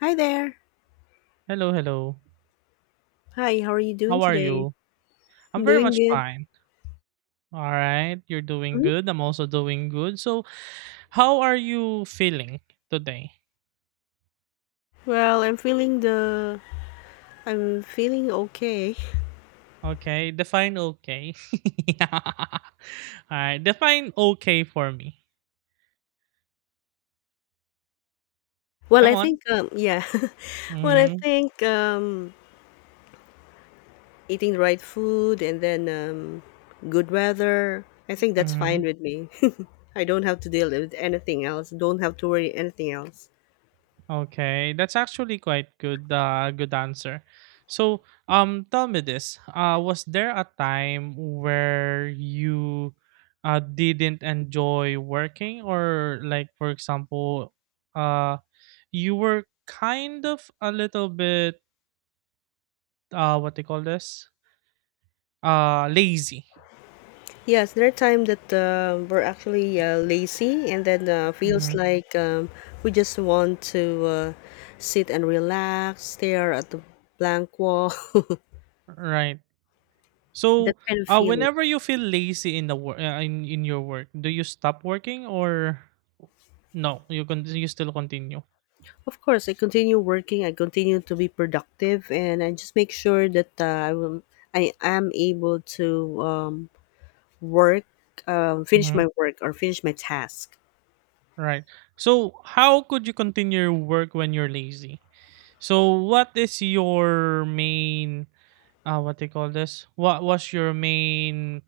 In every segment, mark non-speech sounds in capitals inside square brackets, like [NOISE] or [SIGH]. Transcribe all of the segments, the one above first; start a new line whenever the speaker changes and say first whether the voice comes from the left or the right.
left: Hi there.
right: Hello, hello.
left: Hi, how are you doing
right: How are
left: today?
right: you?
left: I'm
right: I'm very
left: doing
right: much
left: good.
right: fine. All right. You're doing
left: hmm
right: good. I'm also doing good. So, how are you feeling today?
left: Well, I'm feeling okay.
right: Okay. Define okay. [LAUGHS] All right. Define okay for me.
left: [LAUGHS] Well,
right: Come
left: I
right: on.
left: think yeah. [LAUGHS] Well, I
right: Mm-hmm.
left: think eating the right food, and then good weather. I think that's fine
right: Mm-hmm.
left: with me. [LAUGHS] I don't have to deal with anything else. Don't have to worry anything else.
right: Okay, that's actually quite good good answer. So, tell me this. Was there a time where you didn't enjoy working, or, like, for example, uh you were kind of a little bit, what they call this? Lazy.
left: Yes, there are times that we're actually lazy, and then
right: Hmm.
left: feels like we just want to sit and relax, stare at the blank wall, [LAUGHS]
right: Right.
left: that
right: So,
left: kind of feeling.
right: whenever you feel lazy in the work, in your work, do you stop working, or no? You still continue.
left: Of course, I continue working, I continue to be productive, and I just make sure that I am able to work, finish
right: Hmm.
left: my work, or finish my task.
right: Right. So, how could you continue your work when you're lazy? So, what is your main, what do you call this? What was your main?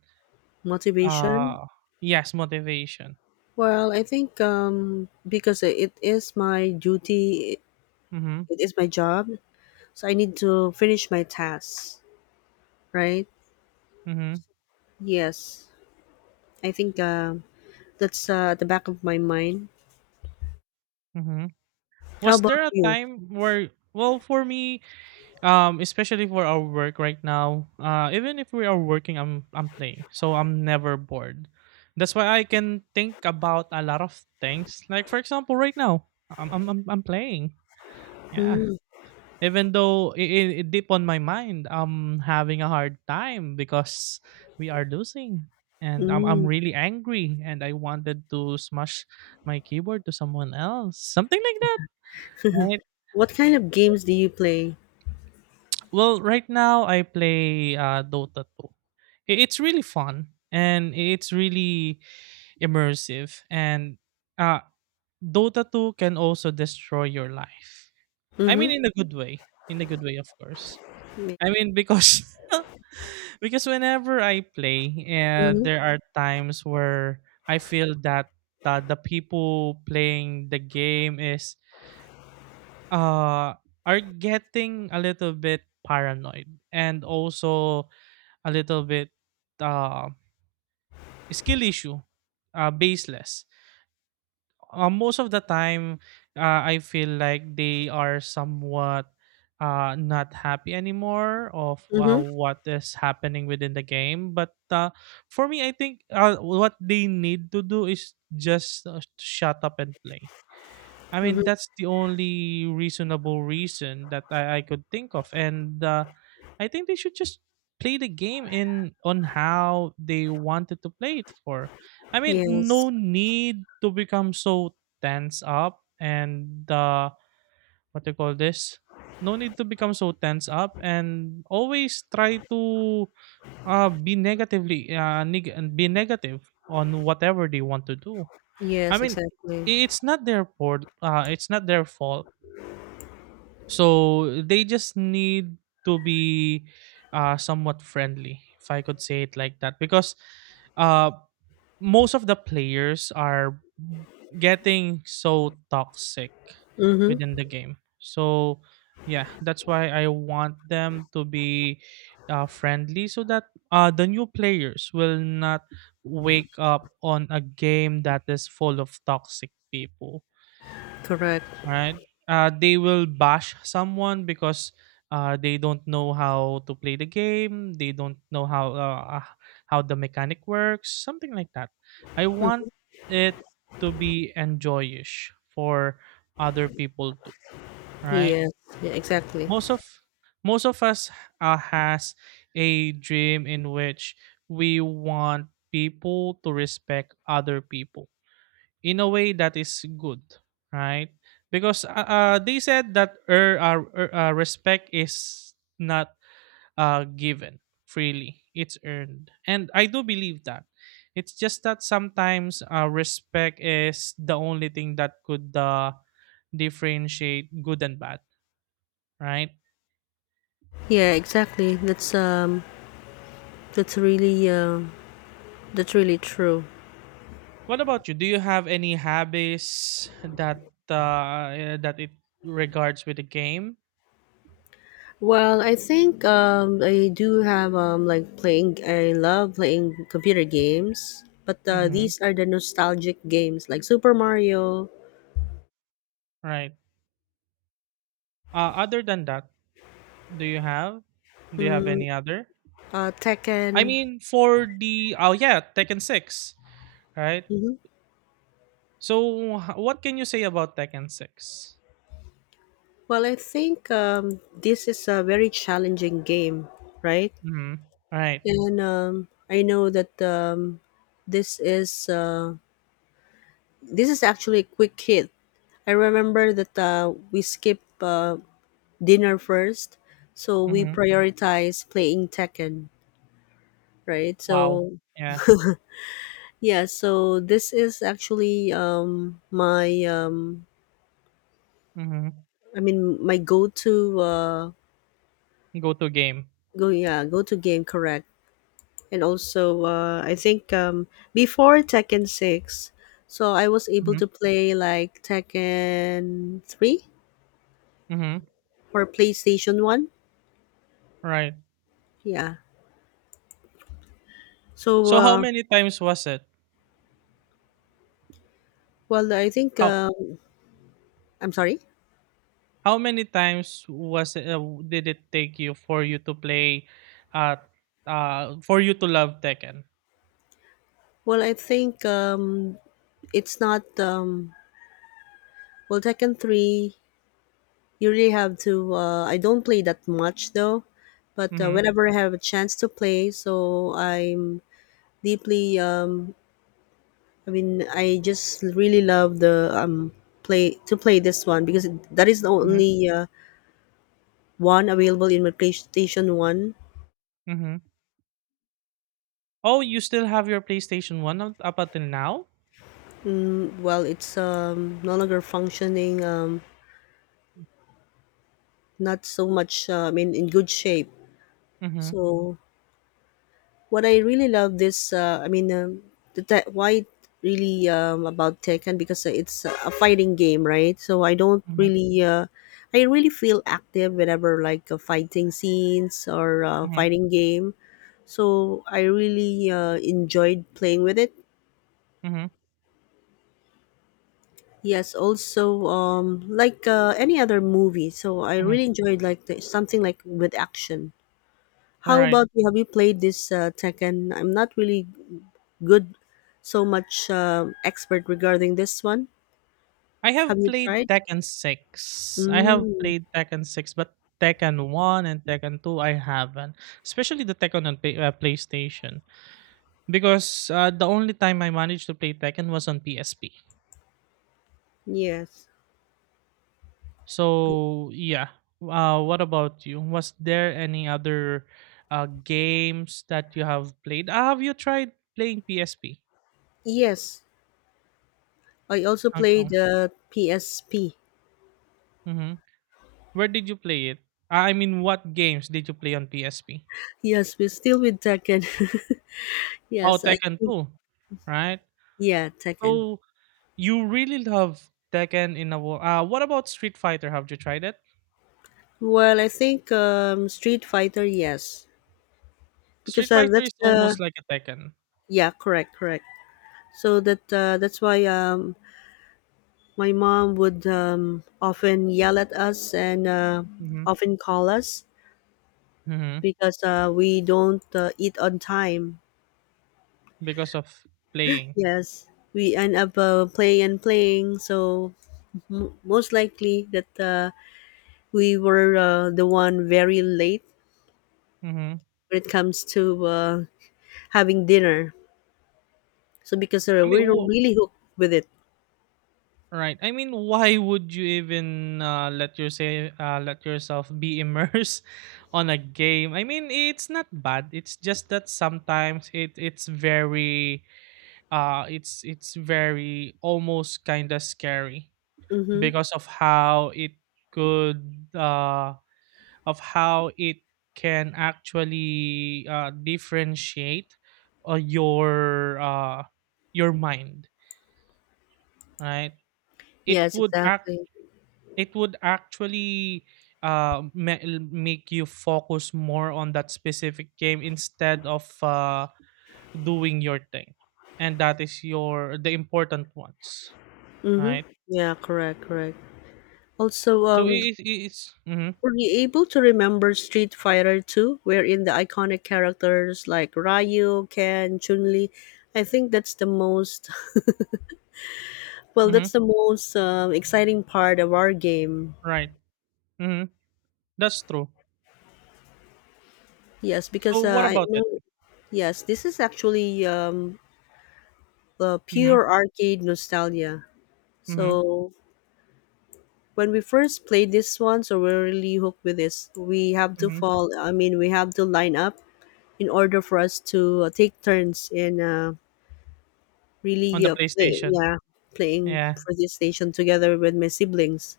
left: Motivation.
right: Ah, yes, motivation.
left: Well, I think because it is my duty.
right: Mhm,
left: It is my job, so I need to finish my tasks, right?
right: mhm,
left: Yes, I think that's at the back of my mind.
right: mhm.
left: How
right: Was
left: about
right: there a
left: you?
right: time where, well, for me, especially for our work right now, even if we are working, I'm playing, so I'm never bored. That's why I can think about a lot of things. Like, for example, right now, I'm playing. Yeah.
left: Mm.
right: Even though I deep on my mind, I'm having a hard time because we are losing. And I'm
left: Mm.
right: really angry and I wanted to smash my keyboard to someone else. Something like that. Right?
left: What kind of games do you play?
right: Well, right now I play, Dota 2. It's really fun and it's really immersive. And, uh, Dota 2 can also destroy your life. I mean,
left: Mm-hmm.
right: in a good way. In a good way, of course. I mean, because [LAUGHS] because whenever I play, and
left: Mm-hmm.
right: there are times where I feel that, the people playing the game is uh are getting a little bit paranoid, and also a little bit, uh skill issue, baseless. Most of the time, I feel like they are somewhat not happy anymore of,
left: Mm-hmm.
right: what is happening within the game, but, for me, I think, what they need to do is just, shut up and play. I mean,
left: Mm-hmm.
right: that's the only reasonable reason that I could think of, and, I think they should just play the game in on how they wanted to play it for. I mean, no
left: Yes.
right: need to become so tense up, and, what do you call this? No need to become so tense up and always try to, be negatively, be negative on whatever they want to do. I
left: Yes,
right: mean,
left: exactly.
right: it's not their fault. It's not their fault. So they just need to be, somewhat friendly, if I could say it like that, because, uh, most of the players are getting so toxic
left: Mm-hmm.
right: within the game. So yeah, that's why I want them to be, friendly, so that, the new players will not wake up on a game that is full of toxic people,
left: Correct.
right: right? They will bash someone because, they don't know how to play the game. They don't know how the mechanic works, something like that. I want
left: Mm.
right: it to be enjoyish for other people too, right?
left: Yes. Yeah, exactly.
right: Most of most of us, has a dream in which we want people to respect other people in a way that is good, right? Because, they said that, respect is not, given freely; it's earned, and I do believe that. It's just that sometimes, respect is the only thing that could, differentiate good and bad, right?
left: Yeah, exactly. That's really um that's really true.
right: What about you? Do you have any habits that it regards with the game?
left: Well, I think I do have like playing. I love playing computer games, but
right: Mm-hmm.
left: these are the nostalgic games like Super Mario,
right: Right. Other than that. Do you have? Do you have
left: mm,
right: any other? I
left: Tekken.
right: mean, for the oh yeah, Tekken Six, right?
left: hmm
right: So what can you say about Tekken Six?
left: Well, I think this is a very challenging game, right?
right: Mm-hmm. All right.
left: And I know that this is uh, this is actually a quick hit. I remember that we skip dinner first, so we
right: Mm-hmm.
left: prioritize playing Tekken, right?
right: Wow.
left: So
right: Yeah.
left: yeah, so this is actually my
right: Mm-hmm.
left: I mean my go-to
right: Go to game.
left: go yeah, go-to game, correct. And also I think before Tekken 6, so I was able
right: Mm-hmm.
left: to play like Tekken 3
right: Mm-hmm.
left: for PlayStation 1.
right: Right.
left: Yeah. So
right: So how many times was it?
left: well I think
right: How
left: um I'm sorry.
right: How many times was did it take you for you to play, uh for you to love Tekken?
left: Well, I think it's not well, Tekken 3, you really have to. I don't play that much though, but
right: Mhm.
left: whenever I have a chance to play, so I'm deeply. I mean, I just really love the play to play this one because that is the
right: Mhm.
left: only one available in my PlayStation 1.
right: Mhm. Oh, you still have your PlayStation 1 up until now?
left: Mm, well, it's no longer functioning. Not so much. I mean, in good shape.
right: Mhm.
left: So what I really love this, I mean, why it really about Tekken because it's a fighting game, right? So I don't
right: Mhm.
left: really, I really feel active whenever like fighting scenes or
right: Mhm.
left: fighting game. So I really enjoyed playing with it.
right: Mhm.
left: Yes, also like any other movie. So I
right: Mhm.
left: really enjoyed like something like with action.
right: All
left: How
right: right.
left: about you? Have you played this Tekken? I'm not really good so much expert regarding this one.
right: I
left: Have
right: have
left: you
right: played
left: tried?
right: Tekken 6. I have
left: Mm,
right: played Tekken 6, but Tekken 1 and Tekken 2 I haven't. Especially the Tekken on PlayStation, because, the only time I managed to play Tekken was on PSP.
left: yes.
right: So, yeah. What about you? Was there any other, games that you have played? Have you tried playing PSP?
left: Yes, I also played
right: Okay.
left: the PSP.
right: Mm-hmm. Where did you play it? I mean, what games did you play on PSP?
left: Yes, we're still with Tekken. [LAUGHS]
right: Oh,
left: Yes, I
right: Tekken 2, right?
left: yeah, Tekken.
right: So you really love Tekken in a what about Street Fighter? Have you tried it?
left: Well, I think Street Fighter, yes, because
right: Street Fighter
left: that's
right: is
left: the
right: almost like a Tekken.
left: yeah, correct, correct. So that that's why my mom would often yell at us, and
right: Mm-hmm.
left: often call us
right: Mm-hmm.
left: because we don't eat on time.
right: Because of playing.
left: Yes, we end up playing and playing. So most likely that we were the one very late
right: Mm-hmm.
left: when it comes to having dinner. So because
right: I mean,
left: we are really hooked with it.
right: right. I mean, why would you even, let yourself be immersed [LAUGHS] on a game? I mean, it's not bad. It's just that sometimes it's very almost kind of scary
left: Mm-hmm.
right: because could uh of how it can actually, differentiate, uh, your uh your mind, right? It
left: Yes,
right: would
left: exactly.
right: It would actually, make you focus more on that specific game instead of, doing your thing, and that is your the important ones,
left: Mm-hmm.
right: right?
left: Yeah, correct, correct. Also,
right: So it's, mm-hmm,
left: were you able to remember Street Fighter 2, wherein the iconic characters like Ryu, Ken, Chun-Li? I think that's the most, [LAUGHS] Well,
right: mm-hmm,
left: that's the most exciting part of our game.
right: right. Mm-hmm, that's true.
left: Yes, because
right: So what
left: I
right: about it?
left: know, yes, this is actually
right: Mm-hmm,
left: pure arcade nostalgia.
right: mm-hmm,
left: So when we first played this one, so we're really hooked with this. We have to
right: mm-hmm,
left: fall, I mean, we have to line up in order for us to take turns in really
right: on the
left: play
right: PlayStation,
left: yeah, playing
right: yeah.
left: PlayStation together with my siblings.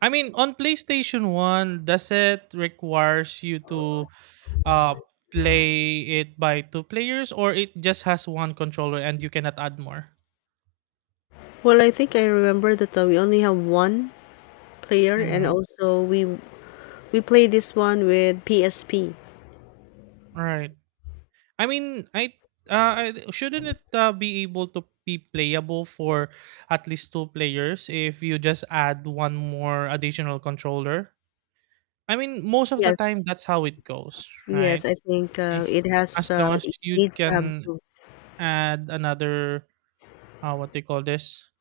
right: I mean, on PlayStation One, does it requires you to, uh play it by two players, or it just has one controller and you cannot add more?
left: Well, I think I remember that we only have one player, and
right: Mm-hmm.
left: also we play this one with PSP.
right: Right. I mean, shouldn't it, be able to be playable for at least two players if you just add one more additional controller? I mean, most of the
left: Yes,
right: time that's how it goes,
left: yes,
right: right?
left: I think
right: Eh, as long as
left: it
right: you
left: needs to have
right: can
left: two.
right: add another, what they call this,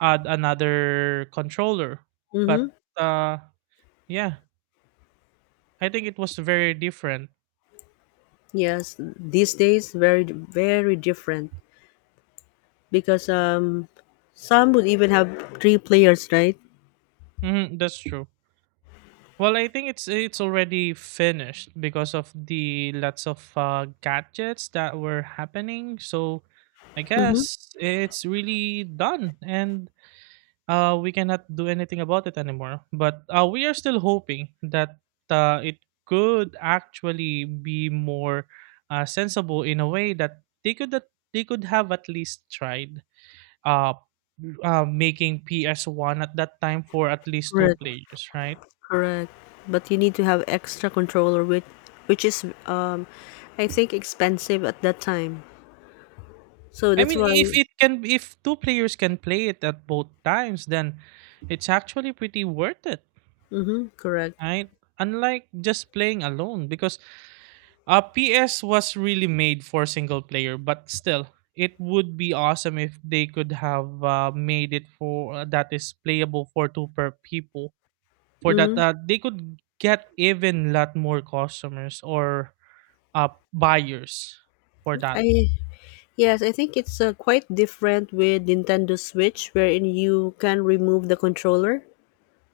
right: add another controller, but,
left: Mm-hmm.
right: uh yeah, I think it was very different.
left: Yes, these days very very different because some would even have three players, right?
right: Hmm. That's true. Well, I think it's already finished because of the lots of, gadgets that were happening. So I
left: Mm-hmm.
right: guess it's really done, and, we cannot do anything about it anymore. But, we are still hoping that, it could actually be more, sensible, in a way that they could have at least tried. uh, Making PS1 at that time for at least
left: Right.
right: two players, right?
left: Correct. But you need to have extra controller, which is I think expensive at that time. So
right: I
left: that's
right: mean,
left: why.
right: if two players can play it at both times, then it's actually pretty worth it,
left: Mhm Correct.
right: right? Unlike just playing alone, because, PS was really made for single player, but still, it would be awesome if they could have, made it for, that is playable for two per people. For that,
left: Mhm.
right: they could get even lot more customers, or, buyers for that.
left: I Yes, I think it's quite different with Nintendo Switch wherein you can remove the controller,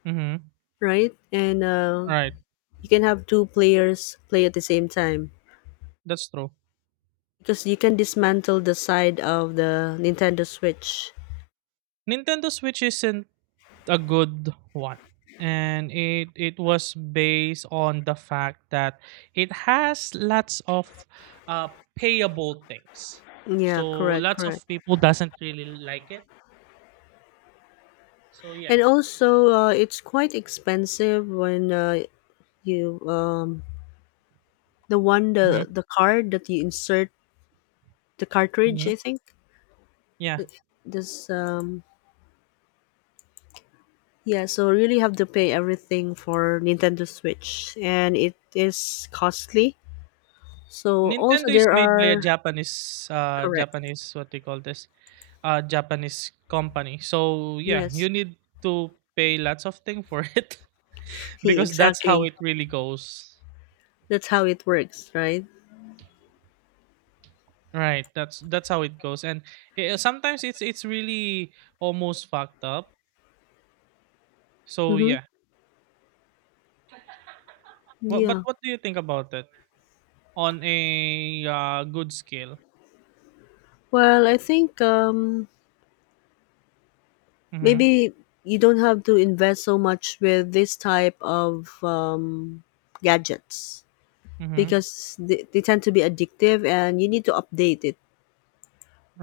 right: Mhm.
left: right? And
right: Right.
left: you can have two players play at the same time
right: That's true.
left: because you can dismantle the side of the Nintendo Switch.
right: Nintendo Switch isn't a good one. And it was based on the fact that it has lots of, payable things.
left: Yeah,
right: So
left: correct,
right: lots of
left: correct.
right: people doesn't really like it. So yeah.
left: And also, it's quite expensive when You the one
right: Mhm.
left: the card that you insert, the cartridge, I
right: Mhm.
left: think.
right: Yeah.
left: Th- This yeah, so really have to pay everything for Nintendo Switch, and it is costly. So also
right: Nintendo is
left: there
right: made by a
left: are
right: Japanese,
left: correct.
right: Japanese, what do you call this? Japanese company. So yeah,
left: Yes.
right: you need to pay lots of thing for [LAUGHS] it,
left: [LAUGHS]
right: because that's how
left: Exactly.
right: it really goes.
left: That's how it works, right?
right: Right, that's how it goes, and, sometimes it's really almost fucked up. So
left: Mm-hmm.
right: yeah, what but
left: Yeah.
right: what do you think about it on a, good scale?
left: Well, I think
right: Mm-hmm.
left: maybe you don't have to invest so much with this type of gadgets.
right: Mm-hmm.
left: Because they tend to be addictive, and you need to update it,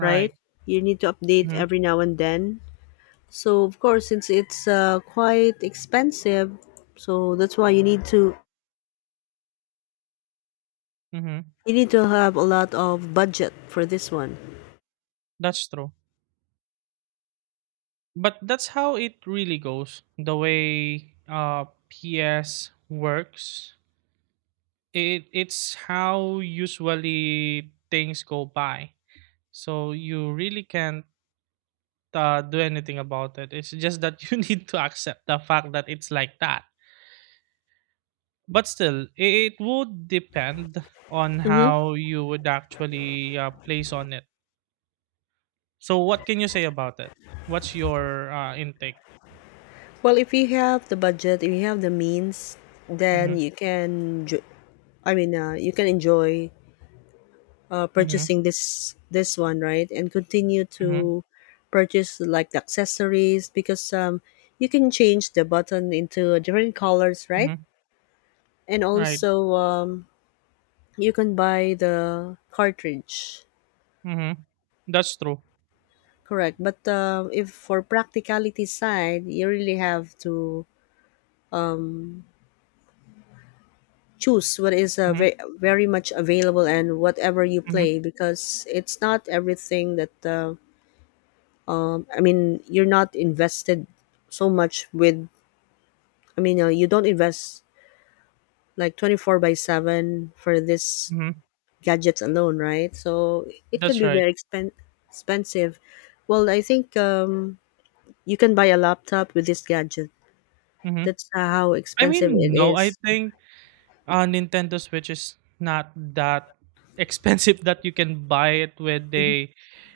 left: right? You need to update
right: Mm-hmm.
left: every now and then. So of course, since it's quite expensive, so that's why
right: Mm-hmm.
left: you need to have a lot of budget for this one.
right: That's true. But that's how it really goes. The way, PS works, it's how usually things go by, so you really can't, do anything about It's just that [LAUGHS] you need to accept the fact that it's like that, but still it would depend on how you would actually, place on it. So what can you say about it? What's your, intake?
left: Well, if you have the budget, if you have the means,
right: Mm-hmm,
left: then I mean, you can enjoy
right: mm-hmm,
left: purchasing this one, right? And continue
right: mm-hmm,
left: to purchase like the accessories because you can change the button into different colors, right?
right: mm-hmm.
left: And
right: Right.
left: also you can buy the cartridge,
right: Mm-hmm. That's true.
left: correct. But if for practicality side, you really have to choose what is
right: Mm-hmm,
left: very, very much available, and whatever you
right: mm-hmm,
left: play because it's not everything that I mean you're not invested so much with I mean, you don't invest like 24 by 7 for this
right: mm-hmm.
left: gadgets alone, right? So it can
right: That's
left: be
right: right.
left: very expensive. Well, I think you can buy a laptop with this gadget.
right: Mm-hmm.
left: That's how
right: I
left: expensive
right: mean,
left: it
right: no, I
left: is.
right: think, Nintendo Switch is not that [LAUGHS] expensive that you can buy it with a,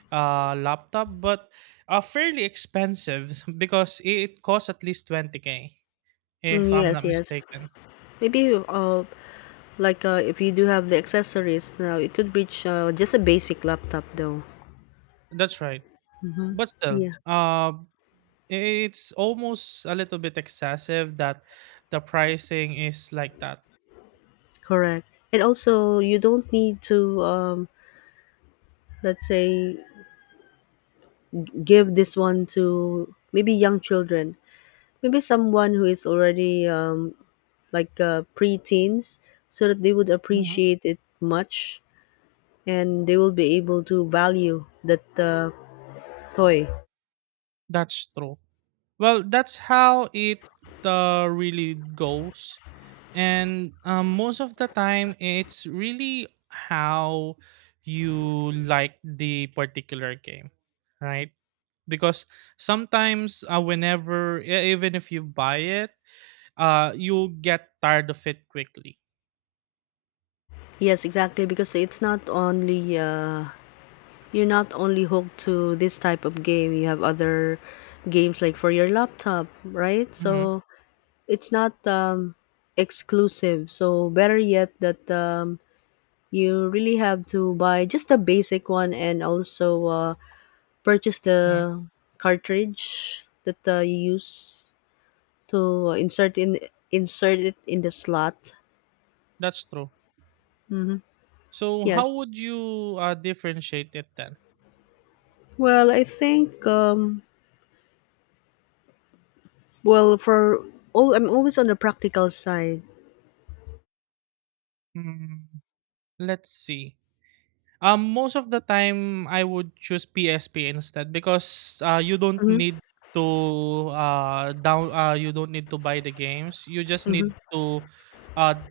right: laptop, but, fairly expensive [LAUGHS] because it costs at least 20K,
left: Mm,
right: if I'm
left: yes,
right: not
left: yes.
right: mistaken.
left: Maybe like if you do have the accessories now, it could reach just a basic laptop though.
right: That's right. But still,
left: Yeah,
right: it's almost a little bit excessive that the pricing is like that.
left: correct. And also, you don't need to, let's say, give this one to maybe young children. Maybe someone who is already like pre-teens, so that they would
right: Mhm.
left: appreciate it much, and they will be able to value that toy.
right: That's true. Well, that's how it, really goes. And, most of the time it's really how you like the particular game, right? Because sometimes, whenever even if you buy it, you'll get tired of it quickly.
left: Yes, exactly. Because it's not only you're not only hooked to this type of game. You have other games like for your laptop, right?
right: Hmm.
left: So it's not exclusive. So better yet, that you really have to buy just a basic one, and also purchase
right: Hmm.
left: the cartridge that you use to insert it in the slot.
right: That's true. So how
left: Yes.
right: would you, differentiate it then?
left: Well, I think well for all I'm always on the practical side.
right: Mm, let's see. Most of the time, I would choose PSP instead, because, you don't
left: Mhm.
right: need to down you don't need to buy the games. You just
left: Mhm.
right: need to uh,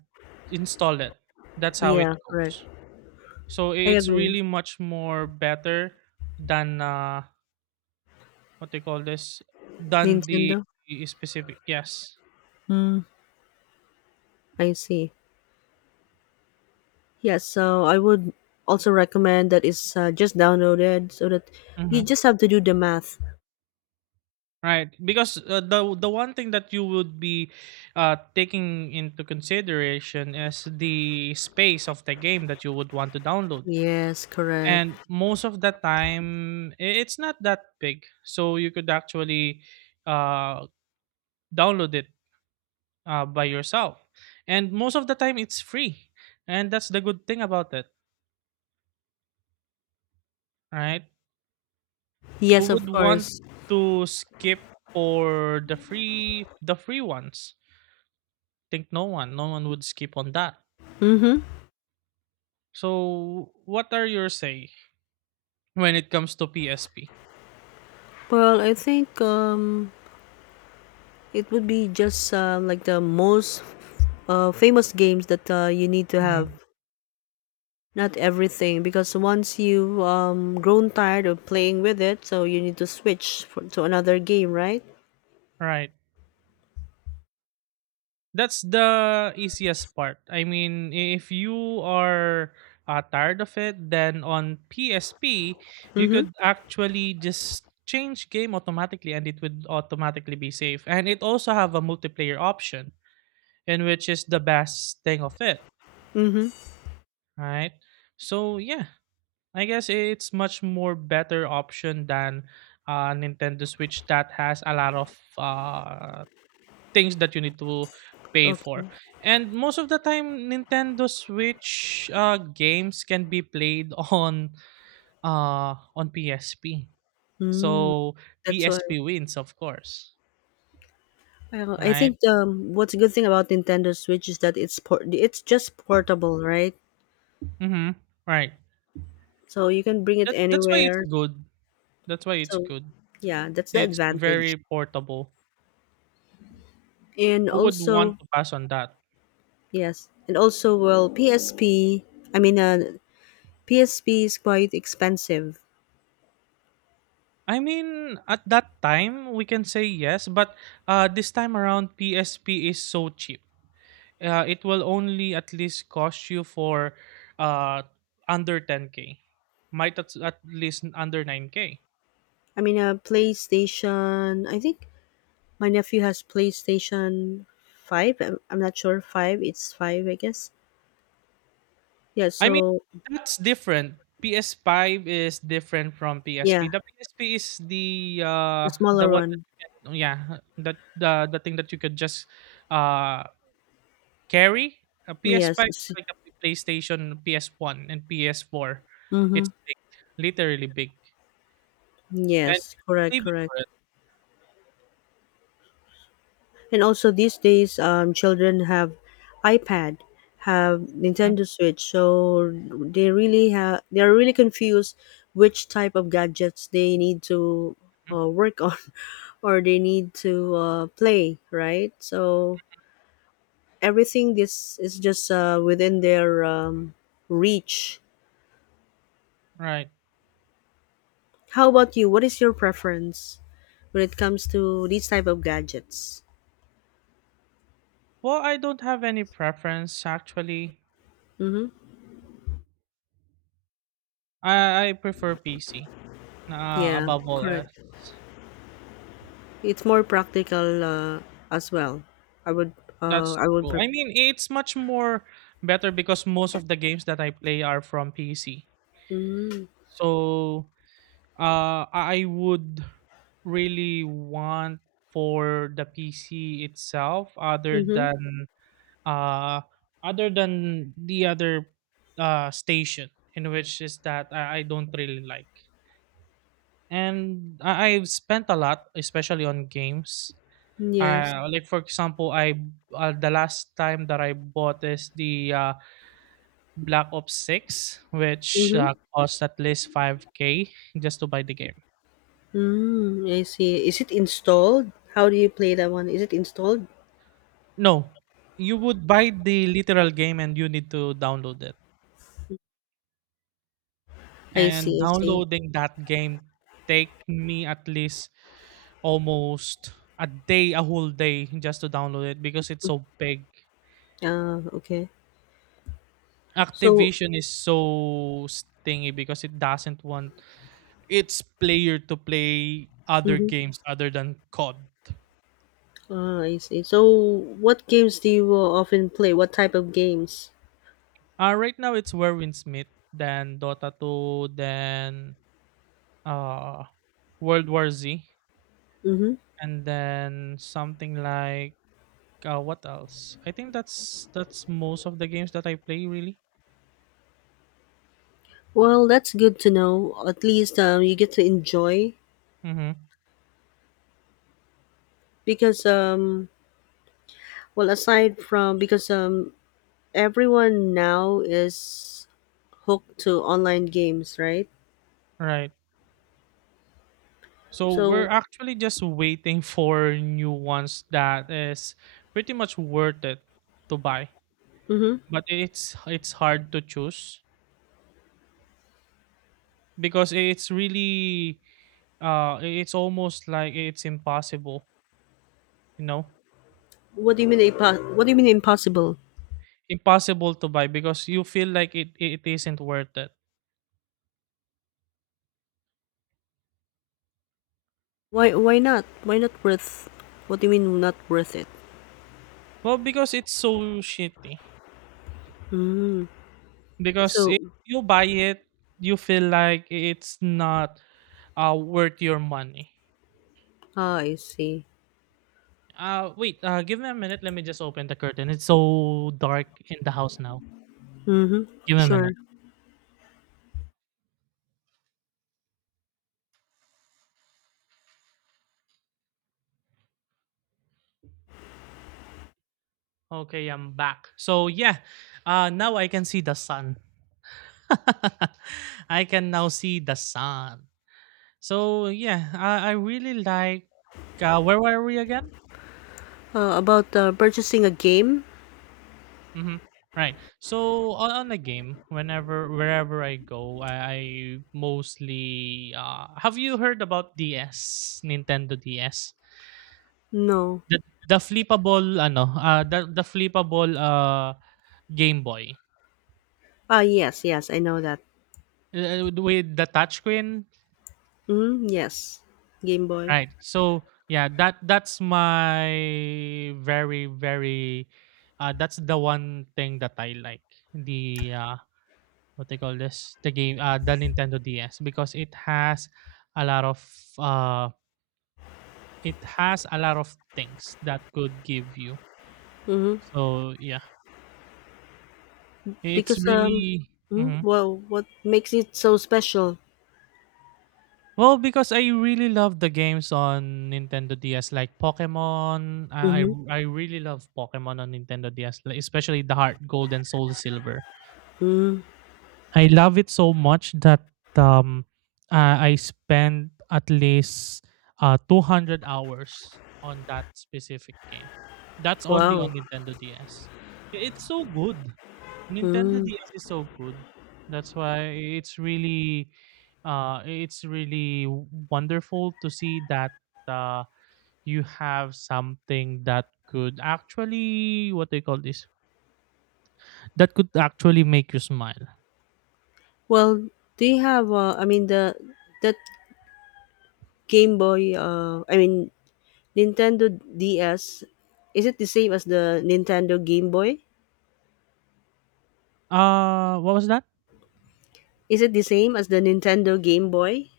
right: install it. That's how
left: Yeah,
right: it
left: correct.
right: goes. So
left: I
right: it's
left: agree.
right: really much more better than what they call this than the
left: Nintendo.
right: specific. Yes.
left: Mm, I see. Yeah, so I would also recommend that it's just downloaded so that you
right: Mm-hmm.
left: just have to do the math.
right: Right, because the one thing that you would be taking into consideration is the space of the game that you would want to download,
left: Yes, correct.
right: and most of the time it's not that big, so you could actually uh, download it by yourself, and most of the time it's free, and that's the good thing about it, right?
left: Yes,
right: Who
left: of
right: would want
left: course.
right: to skip for the free ones? Think no one, no one would skip on that.
left: Mm-hmm.
right: So, what are your say when it comes to PSP?
left: Well, I think it would be just like the most famous games that you need to have.
right: Mhm.
left: Not everything, because once you've grown tired of playing with it, so you need to switch to another game, right?
right: Right. That's the easiest part. I mean, if you are tired of it, then on PSP, you
left: Mm-hmm.
right: could actually just change game automatically and it would automatically be safe. And it also have a multiplayer option, in which is the best thing of it,
left: Mm-hmm.
right: right? So, yeah, I guess it's much more better option than Nintendo Switch that has a lot of uh, things that you need to pay for.
left: Okay.
right: And most of the time, Nintendo Switch games can be played [LAUGHS] on PSP.
left: Mm,
right: So
left: that's why.
right: PSP wins, of course.
left: Well, I
right: Right?
left: think what's a good thing about Nintendo Switch is that it's just portable, right?
right: Mm-hmm. Right.
left: So you can bring it
right: That's why it's
left: anywhere.
right: good. That's why it's
left: So
right: good.
left: yeah, that's the
right: It's
left: advantage.
right: very portable.
left: And
right: Who would
left: also,
right: want to pass on that?
left: yes, and also, well, PSP. I mean, PSP is quite expensive.
right: I mean, at that time, we can say yes, but this time around, PSP is so cheap. It will only at least cost you for uh, under 10K. Might at least under 9K.
left: I mean, a PlayStation. I think my nephew has PlayStation 5. I'm not sure. Five. It's five, I guess. Yeah.
right: I mean,
left: So
right: that's different. PS5 is different from
left: yeah,
right: PSP. The PSP is
left: the
right: the
left: smaller
right: one that
left: one.
right: you can, yeah, that the thing that you could just uh carry? A PS5 is
left: Yes.
right: like a PlayStation, PS1, and PS4.
left: Mm-hmm.
right: It's big, literally big. And
left: Yes.
right: the
left: Correct.
right: TV
left: Correct.
right: for it.
left: And also these days, children have iPad, have
right: Mhm.
left: Nintendo Switch, so they are really confused which type of gadgets they need to work on [LAUGHS] or they need to play, right? So everything this is just within their reach.
right: Right.
left: How about you? What is your preference when it comes to these type of gadgets?
right: Well, I don't have any preference actually.
left: Mm-hmm.
right: I prefer PC.
left: Yeah,
right: Above all
left: correct.
right: else.
left: It's more practical as well. I would
right: That's
left: I would
right: true.
left: prefer.
right: I mean, it's much more better because most of the games that I play are from PC.
left: Mm,
right: So I would really want for the PC itself
left: mm-hmm.
right: uh other than the other station in which is that I don't really like, and I've spent a lot especially on games
left: Yes.
right: like for example I the last time that I bought is the Black Ops 6 which
left: Mm-hmm.
right: cost at least 5K just to buy the game.
left: Mm, I see. Is it installed? How do you play that one? Is it installed?
right: No, you would buy the literal game and you need to download it.
left: I
right: And
left: see. I see.
right: downloading that game take me at least almost a day, a whole day just to download it because it's so big.
left: Ah, okay. So.
right: Activision is so stingy because it doesn't want its player to play other
left: Mm-hmm.
right: games other than COD.
left: Ah, I see. So, what games do you often play? What type of games?
right: Right now it's Warwind Smith, then Dota 2, then uh World War Z,
left: Mm-hmm.
right: and then something like what else? I think that's most of the games that I play really.
left: Well, that's good to know. At least you get to enjoy
right: Mm-hmm.
left: because well, aside from, because everyone now is hooked to online games, right?
right: Right. So we're
left: So,
right: actually just waiting for new ones that is pretty much worth it to buy.
left: hmm,
right: But it's hard to choose because it's really it's almost like it's impossible, you know?
left: what do you mean impossible?
right: Impossible to buy because you feel like it isn't worth it.
left: Why not? Why not worth? What do you mean not worth it?
right: Well, because it's so shitty.
left: Mm.
right: Because
left: So,
right: if you buy it, you feel like it's not worth your money.
left: ah, I see.
right: Wait, give me a minute. Let me just open the curtain. It's so dark in the house now.
left: Mm-hmm.
right: Give me a
left: Sure.
right: minute. Okay, I'm back. So, yeah, now I can see the sun. [LAUGHS] I can now see the sun. So, yeah, I really like. Where were we again?
left: About purchasing a game?
right: Mm-hmm. Right. So on the game, whenever wherever I go, I mostly have you heard about DS, Nintendo DS?
left: No.
right: The the flippable ano, the flippable Game Boy.
left: Ah, yes, yes, I know that.
right: With the touchscreen.
left: Mm-hmm. Yes, Game Boy.
right: Right. So yeah, that that's my very, very that's the one thing that I like. The what they call this, the game, the Nintendo DS, because it has a lot of uh it has a lot of things that could give you.
left: Mm-hmm.
right: So yeah, it's
left: Because
right: really. Mhm.
left: well, what makes it so special?
right: Well, because I really love the games on Nintendo DS like Pokemon. I I
left: Mm-hmm.
right: I really love Pokemon on Nintendo DS, like, especially the Heart Gold and Soul Silver.
left: Mm.
right: I love it so much that um, I spend at least 200 hours on that specific game. That's only
left: Wow.
right: on Nintendo DS. It's so good. Nintendo
left: Mm.
right: DS is so good. That's why it's really wonderful to see that uh, you have something that could actually, what they call this, that could actually make you smile.
left: Well, they have. I mean the that Game Boy. I mean Nintendo DS. Is it the same as the Nintendo Game Boy?
right: What was that?
left: Is it the same as the Nintendo Game Boy?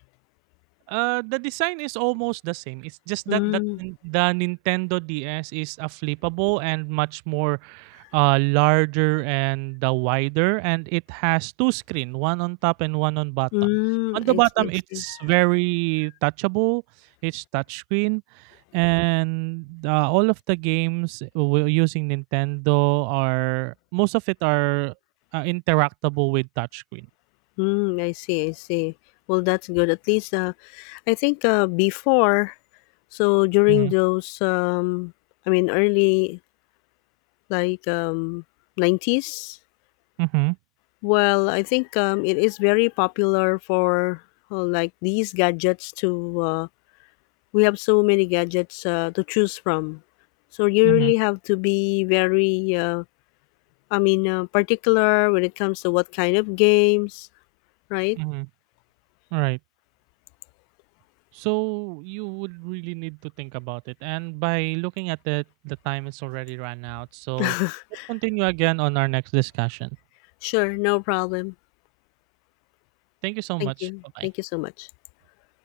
right: The design is almost the same. It's just that that
left: Mm,
right: the Nintendo DS is a flippable and much more larger and the wider and it has two screen, one on top and one on bottom.
left: mm,
right: On the
left: I see, I
right: bottom
left: see.
right: it's very touchable, it's touchscreen, and all of the games using Nintendo are most of it are interactable with touchscreen.
left: Mm, I see, I see. Well, that's good. At least, I think before, so during
right: Mhm.
left: those, I mean, early like 90s.
right: Mhm.
left: Well, I think it is very popular for like these gadgets to. We have so many gadgets to choose from, so you
right: Mhm.
left: really have to be very. I mean, particular when it comes to what kind of games, right?
right: Mhm. Right. So you would really need to think about it. And by looking at it, the time is already run out. So let's continue again on our next discussion.
left: Sure, no problem.
right: Thank you so
left: Thank
right: much.
left: you.
right: Bye bye.
left: Thank you so much.